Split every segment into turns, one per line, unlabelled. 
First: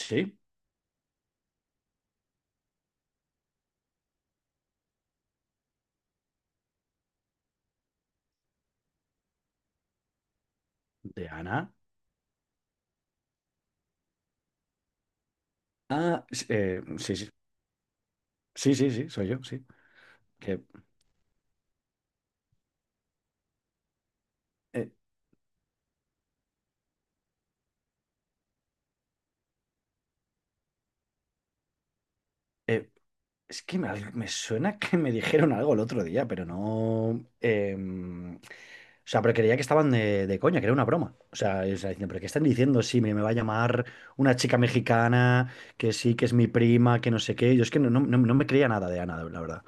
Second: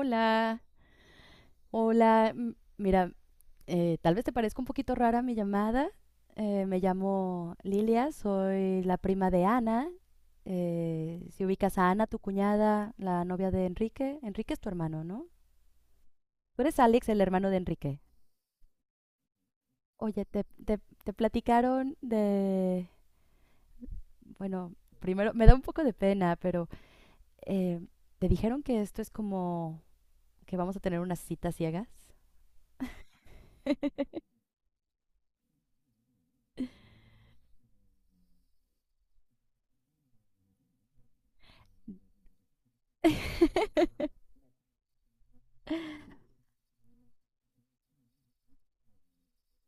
Sí,
hola. Mira, tal vez te parezca un poquito rara mi llamada. Me llamo Lilia, soy la prima de Ana.
de
Si
Ana.
ubicas a Ana, tu cuñada, la novia de Enrique. Enrique es tu hermano, ¿no?
Ah, s-
Tú eres
eh,
Alex,
sí,
el
sí,
hermano de Enrique.
sí, sí, sí, soy yo, sí.
Oye, te,
Que,
te, te platicaron de... Bueno,
eh,
primero, me da un poco de pena, pero eh, ¿te dijeron que esto es como que vamos a tener unas citas ciegas?
eh, es que me suena que me dijeron algo el otro día, pero no... o sea, pero creía que estaban de coña, que era una broma. O sea, o sea, diciendo, pero ¿qué están diciendo? Sí, me va a llamar una chica mexicana, que sí, que es mi prima, que no sé qué. Yo es que no me creía nada de Ana, la verdad.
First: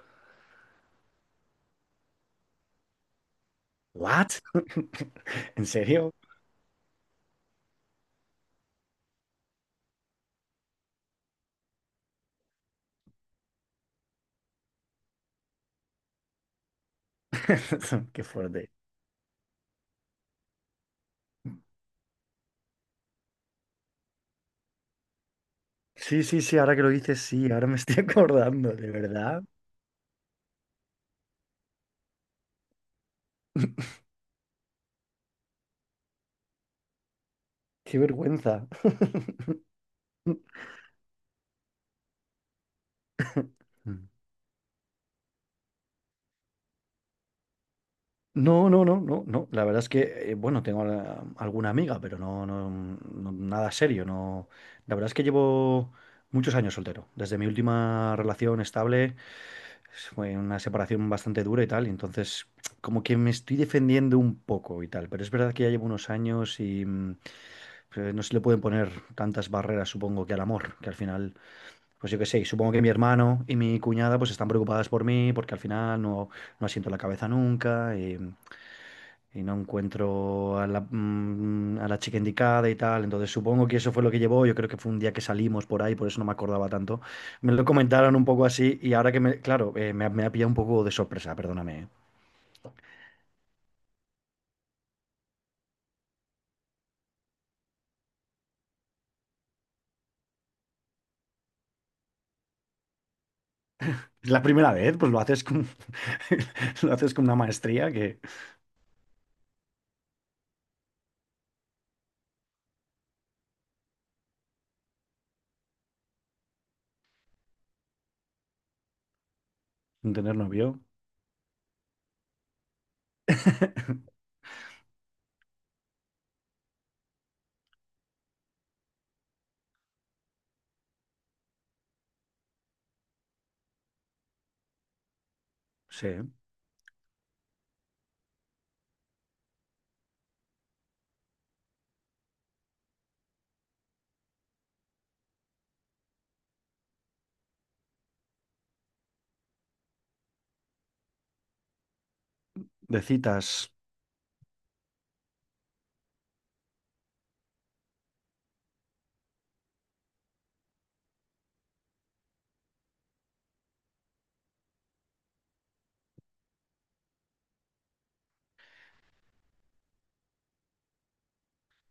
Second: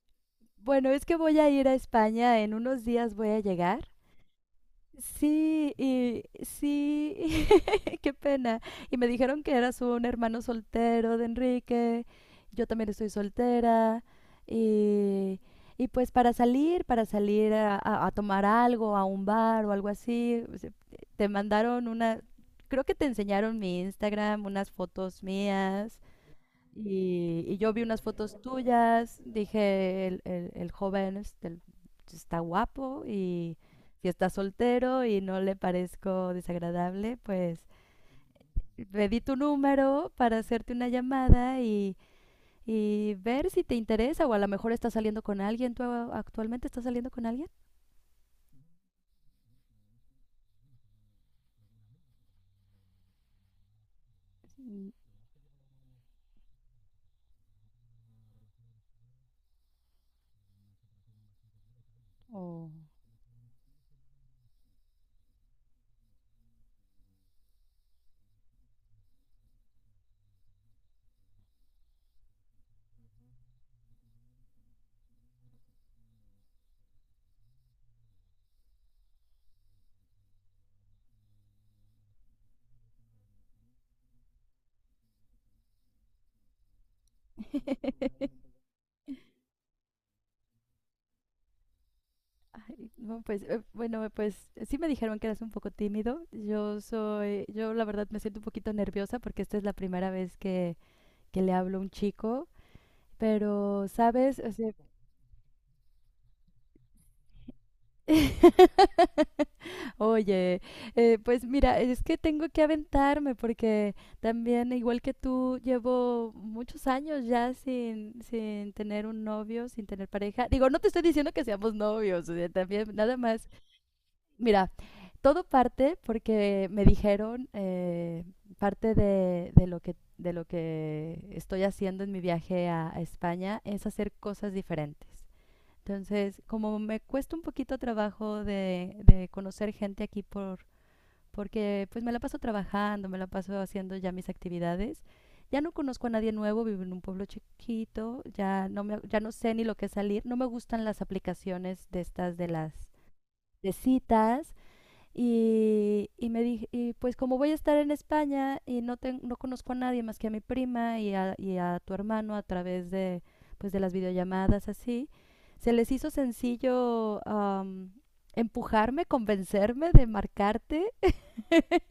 Bueno, es que voy a ir a España, en unos días voy a llegar.
¿What? ¿En
Sí,
serio?
y sí, qué pena. Y me dijeron que eras un hermano soltero de Enrique, yo también estoy soltera, y, y pues para salir a
Qué
tomar
fuerte.
algo, a un bar o algo así, o sea, te mandaron una, creo que te enseñaron mi Instagram, unas fotos mías,
Sí, sí, sí, ahora que lo dices, sí,
y
ahora
yo
me
vi
estoy
unas fotos
acordando, de
tuyas,
verdad.
dije, el joven este, está guapo y si está soltero y no le parezco desagradable, pues
Qué vergüenza.
le di tu número para hacerte una llamada y ver si te interesa o a lo mejor estás saliendo con alguien. ¿Tú actualmente estás saliendo con alguien?
No, no, no, no, no. La verdad es que, bueno, tengo alguna amiga, pero nada serio. No.
Mm,
La verdad es que llevo muchos años soltero. Desde mi última relación estable, fue una separación bastante dura y tal. Y entonces,
o-
como que me estoy defendiendo un poco y tal. Pero es verdad que ya llevo unos años y, pues, no se le pueden poner tantas barreras, supongo, que al amor, que al final. Pues yo qué sé, y supongo que mi hermano y mi cuñada pues están preocupadas por mí porque al final no, no asiento la cabeza nunca y, y no encuentro a la, a la chica indicada y tal. Entonces supongo que eso fue lo que llevó. Yo creo que fue un día que salimos por ahí, por eso no me acordaba tanto. Me lo comentaron un poco así y ahora que me, claro, me ha pillado un poco de sorpresa, perdóname. ¿Eh?
Ay, no, pues, bueno, pues sí me dijeron que eras un poco tímido. Yo soy, yo la verdad me siento un poquito nerviosa porque esta es la primera vez que le hablo a un chico, pero,
Es
¿sabes?
la
O sea,
primera vez, pues lo haces con, lo haces con una maestría que
Oye, pues mira, es que tengo que aventarme porque también, igual que tú, llevo muchos años ya sin, sin tener un novio, sin tener
sin tener
pareja. Digo, no
novio.
te estoy diciendo que seamos novios, o sea, también nada más. Mira, todo parte porque me dijeron, parte de lo que estoy haciendo en mi viaje a España es hacer cosas diferentes.
Sí,
Entonces, como me cuesta un poquito trabajo de conocer gente aquí por, porque pues me la paso trabajando, me la paso haciendo ya mis actividades, ya no conozco a nadie nuevo, vivo en un pueblo chiquito, ya no me, ya no sé ni lo que es salir, no me gustan las aplicaciones de estas de las
de
de
citas.
citas, y me dije, y pues como voy a estar en España y no, no conozco a nadie más que a mi prima y a tu hermano a través de, pues de las videollamadas así, se les hizo sencillo empujarme, convencerme de marcarte.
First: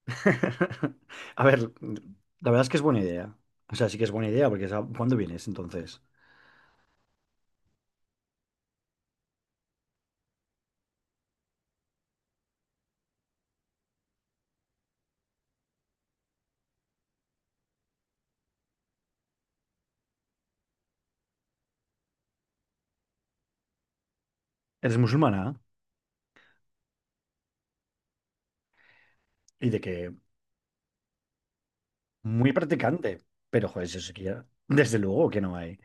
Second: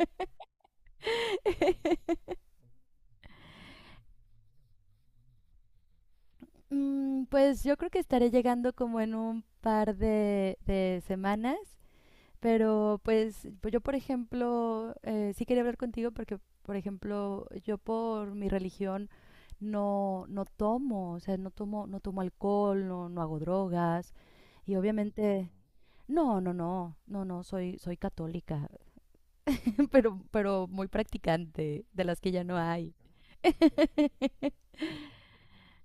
A ver, la verdad es que es buena idea. O sea, sí que es buena idea, porque ¿cuándo vienes entonces?
Mm, pues yo creo que estaré llegando como en un par de semanas. Pero pues, pues yo, por ejemplo, sí quería hablar contigo porque, por ejemplo, yo por mi religión no, no tomo, o sea, no tomo, no tomo alcohol, no, no hago drogas. Y
¿Eres musulmana
obviamente, no, no, no, no, no, soy, soy católica,
y de que
pero muy practicante, de las que ya
muy
no hay.
practicante? Pero joder, eso sí que desde luego que no hay.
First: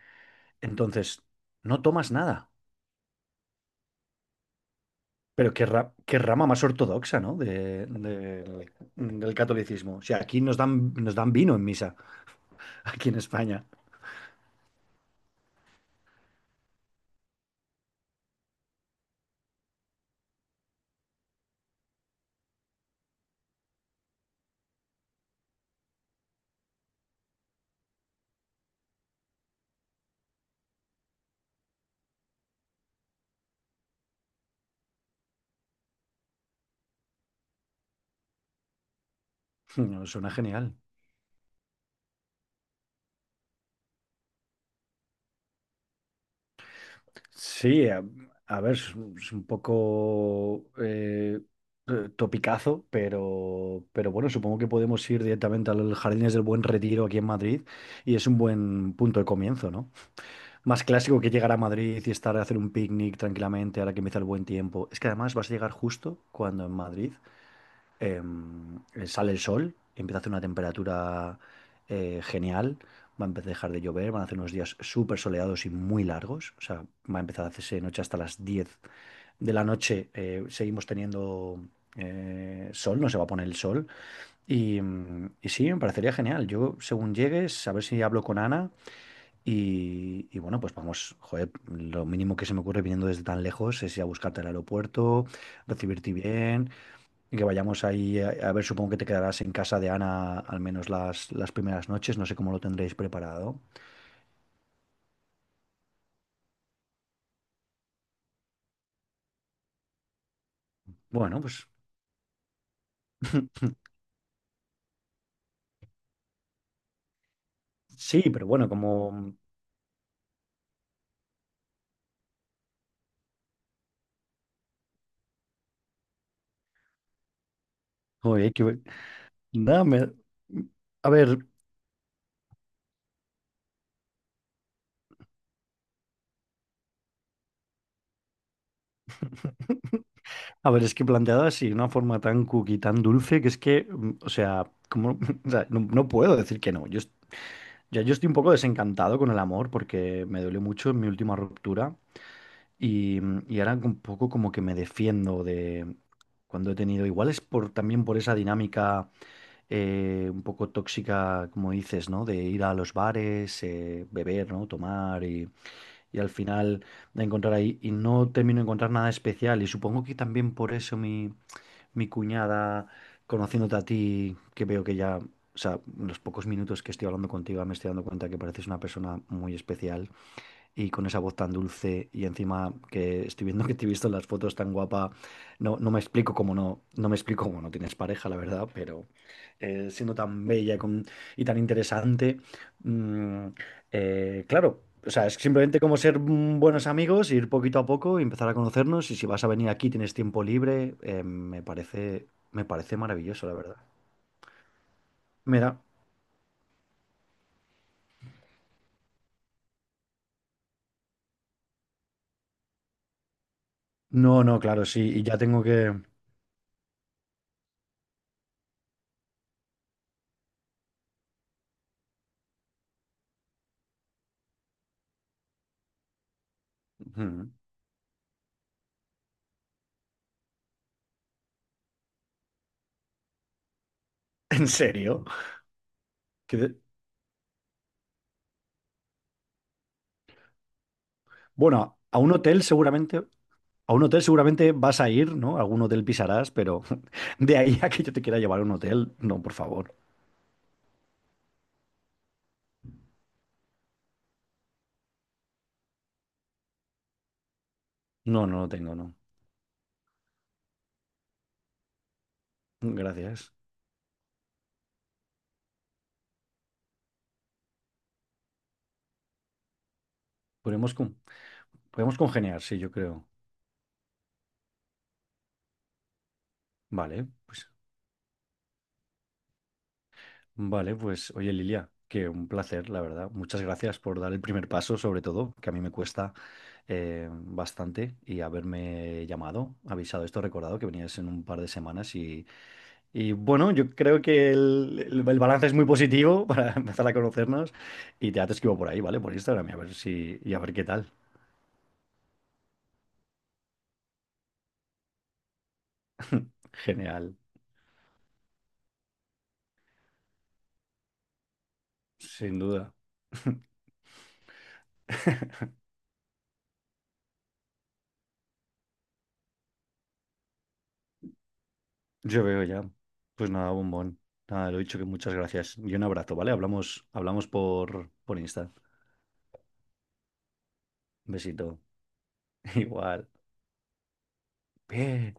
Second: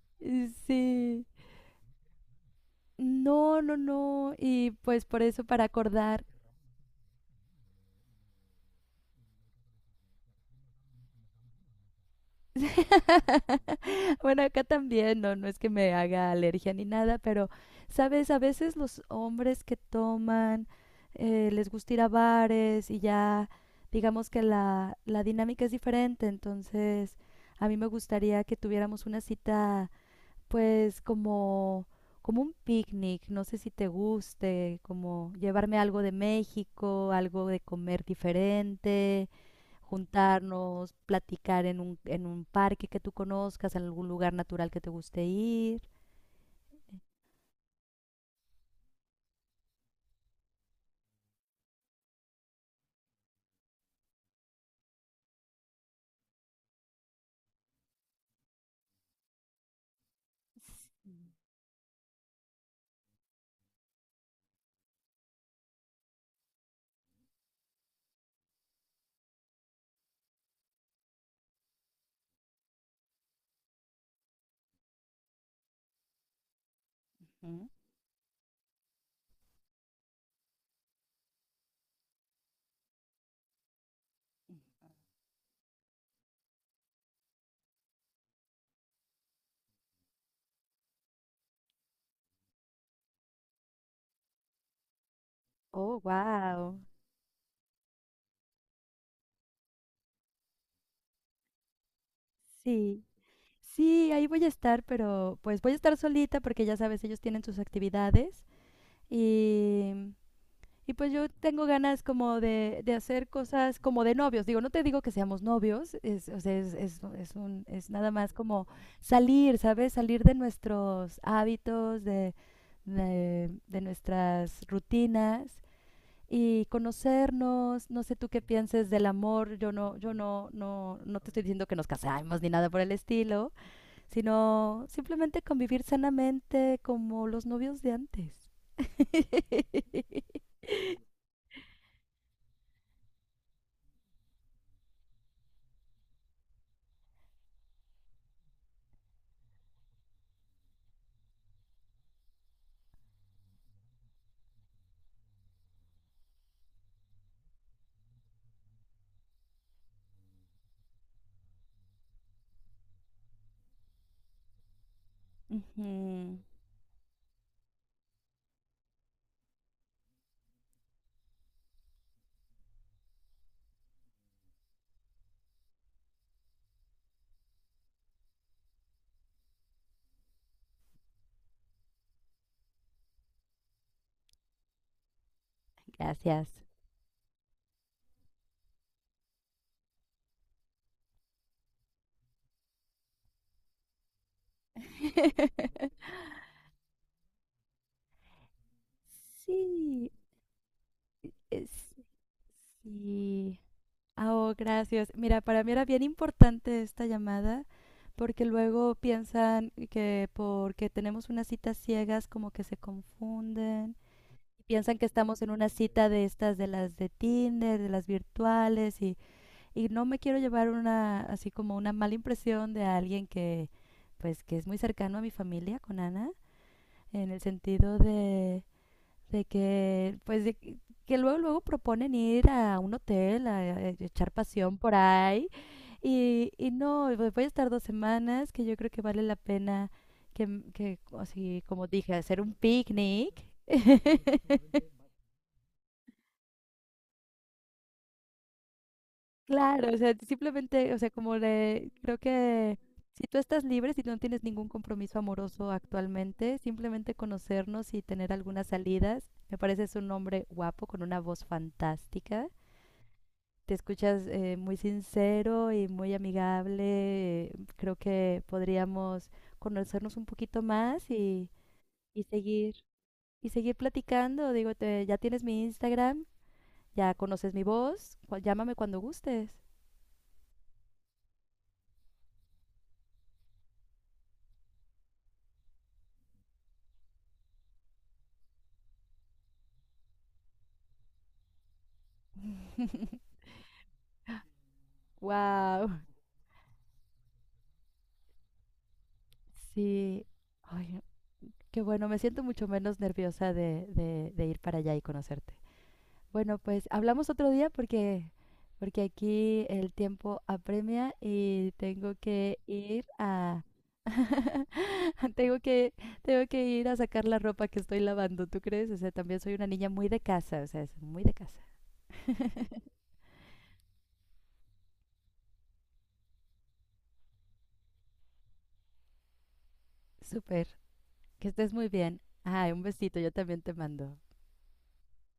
Entonces,
Sí.
no tomas nada.
No, no, no. Y pues por eso,
Pero
para
qué
acordar.
rama más ortodoxa, ¿no? Del del catolicismo. O sea, aquí nos dan vino en misa, aquí en España.
Bueno, acá también, no, no es que me haga alergia ni nada, pero, ¿sabes? A veces los hombres que toman, les gusta ir a bares y ya, digamos que la dinámica es diferente, entonces a mí me gustaría que tuviéramos una cita, pues, como, como un picnic, no sé si te guste, como llevarme algo de México, algo de comer diferente,
No, suena genial.
juntarnos, platicar en un parque que tú conozcas, en algún lugar natural que te guste ir.
Sí, a ver, es un poco topicazo, pero bueno, supongo que podemos ir directamente al Jardines del Buen Retiro aquí en Madrid y es un buen punto de comienzo, ¿no? Más clásico que llegar a Madrid y estar a hacer un picnic tranquilamente ahora que empieza el buen tiempo. Es que además vas a llegar justo cuando en Madrid sale el sol, empieza a hacer una temperatura genial, va a empezar a dejar de llover, van a hacer unos días súper soleados y muy largos, o sea, va a empezar a
Ujú.
hacerse noche hasta las 10 de la noche, seguimos teniendo sol, no se va a poner el sol, y, y sí, me parecería genial, yo según llegues, a ver si hablo con Ana. Y bueno, pues vamos, joder, lo mínimo que se me ocurre viniendo desde tan lejos es ir a buscarte al aeropuerto,
Oh,
recibirte bien,
wow.
y que vayamos ahí a ver, supongo que te quedarás en casa de Ana al menos las primeras noches, no sé cómo lo tendréis
Sí.
preparado.
Sí, ahí voy a estar, pero pues voy a estar solita porque ya sabes, ellos tienen sus actividades y. Y pues yo
Bueno,
tengo
pues
ganas como de hacer cosas como de novios. Digo, no te digo que seamos novios, es, o sea, es un, es nada
sí,
más
pero
como
bueno, como...
salir, ¿sabes? Salir de nuestros hábitos, de nuestras rutinas y conocernos. No sé tú qué
Oye, que... ve-
pienses del amor. Yo
Nada,
no,
me-
yo no, no,
A
no te
ver,
estoy diciendo que nos casemos ni nada por el estilo, sino simplemente convivir sanamente como los novios de antes.
a ver, es que planteado así, de una forma tan cookie, tan dulce, que es que, o sea, como, o sea, no, no puedo decir que no. Ya yo estoy un poco desencantado con el amor porque me duele mucho en mi última ruptura. Y, y ahora un poco como que me defiendo de cuando he tenido, igual es por también por esa dinámica un poco tóxica, como dices, ¿no? De ir a los bares, beber, ¿no? Tomar y al
Ujú.
final de encontrar ahí y no termino de encontrar nada especial. Y supongo que también por eso mi, mi cuñada, conociéndote a ti, que veo que ya, o sea, en los pocos minutos que estoy hablando contigo me estoy dando cuenta que pareces una persona muy especial y con esa voz tan dulce y encima que estoy viendo que te he visto en las fotos tan guapa, no, no me explico
Gracias.
cómo no, no me explico cómo no tienes pareja, la verdad, pero siendo tan bella y y tan interesante, mm, claro, o sea, es simplemente como ser buenos amigos, ir poquito a poco, y empezar a conocernos y si vas a venir aquí,
Sí,
tienes tiempo libre,
es-
me parece maravilloso, la
sí.
verdad.
Ah, Oh, gracias. Mira, para mí
Mira,
era bien importante esta llamada porque luego piensan que porque tenemos unas citas ciegas como que se confunden.
no, no, claro,
Piensan
sí,
que
y ya
estamos en
tengo
una
que...
cita de estas, de las de Tinder, de las virtuales y no me quiero llevar una, así como una mala impresión de alguien que, pues, que es muy cercano a mi familia con Ana, en el
Ujú.
sentido de... De que, pues, de que luego, luego proponen ir a un hotel a echar
¿En
pasión por
serio?
ahí. Y no, y voy a estar dos semanas, que yo creo que vale la pena que, que así como
Bueno,
dije,
a un
hacer un
hotel seguramente,
picnic.
a un hotel seguramente vas a ir, ¿no? Algún hotel pisarás, pero de ahí a que yo te quiera llevar a un hotel, no, por
Claro,
favor.
o sea, simplemente, o sea, como le, creo que si tú estás libre, si no tienes ningún compromiso amoroso actualmente, simplemente conocernos y tener
No, no
algunas
lo tengo, no.
salidas, me parece es un hombre guapo con una voz fantástica.
Gracias.
Te escuchas muy sincero y muy amigable. Creo que podríamos conocernos un poquito
Podemos
más
con- Podemos
y
congeniar,
seguir
sí, yo creo.
y seguir platicando. Digo, ya tienes mi Instagram, ya
Vale,
conoces mi
pues,
voz, llámame cuando gustes.
vale, pues, oye, Lilia, que un placer, la verdad. Muchas gracias por dar el primer paso, sobre todo, que a mí me cuesta bastante, y haberme llamado, avisado esto, recordado que venías en un par de semanas y bueno, yo creo que el balance es muy
Wow,
positivo para empezar a conocernos y ya te escribo por ahí, ¿vale? Por Instagram y a ver
sí.
si y a ver qué
Ay,
tal.
qué bueno, me siento mucho menos nerviosa de ir para allá y conocerte. Bueno, pues hablamos
Genial,
otro día porque, porque aquí el tiempo apremia y tengo que
sin duda.
ir a tengo que, tengo que ir a sacar la ropa que estoy lavando, ¿tú crees? O sea, también soy una niña muy de casa, o sea, es muy de casa.
Yo veo ya. Pues nada, bombón. Nada, lo he dicho que muchas gracias y un abrazo, ¿vale? Hablamos, hablamos por Insta.
Súper,
Un
que estés
besito.
muy bien. Ay, un besito,
Igual.
yo también te mando.
Bien.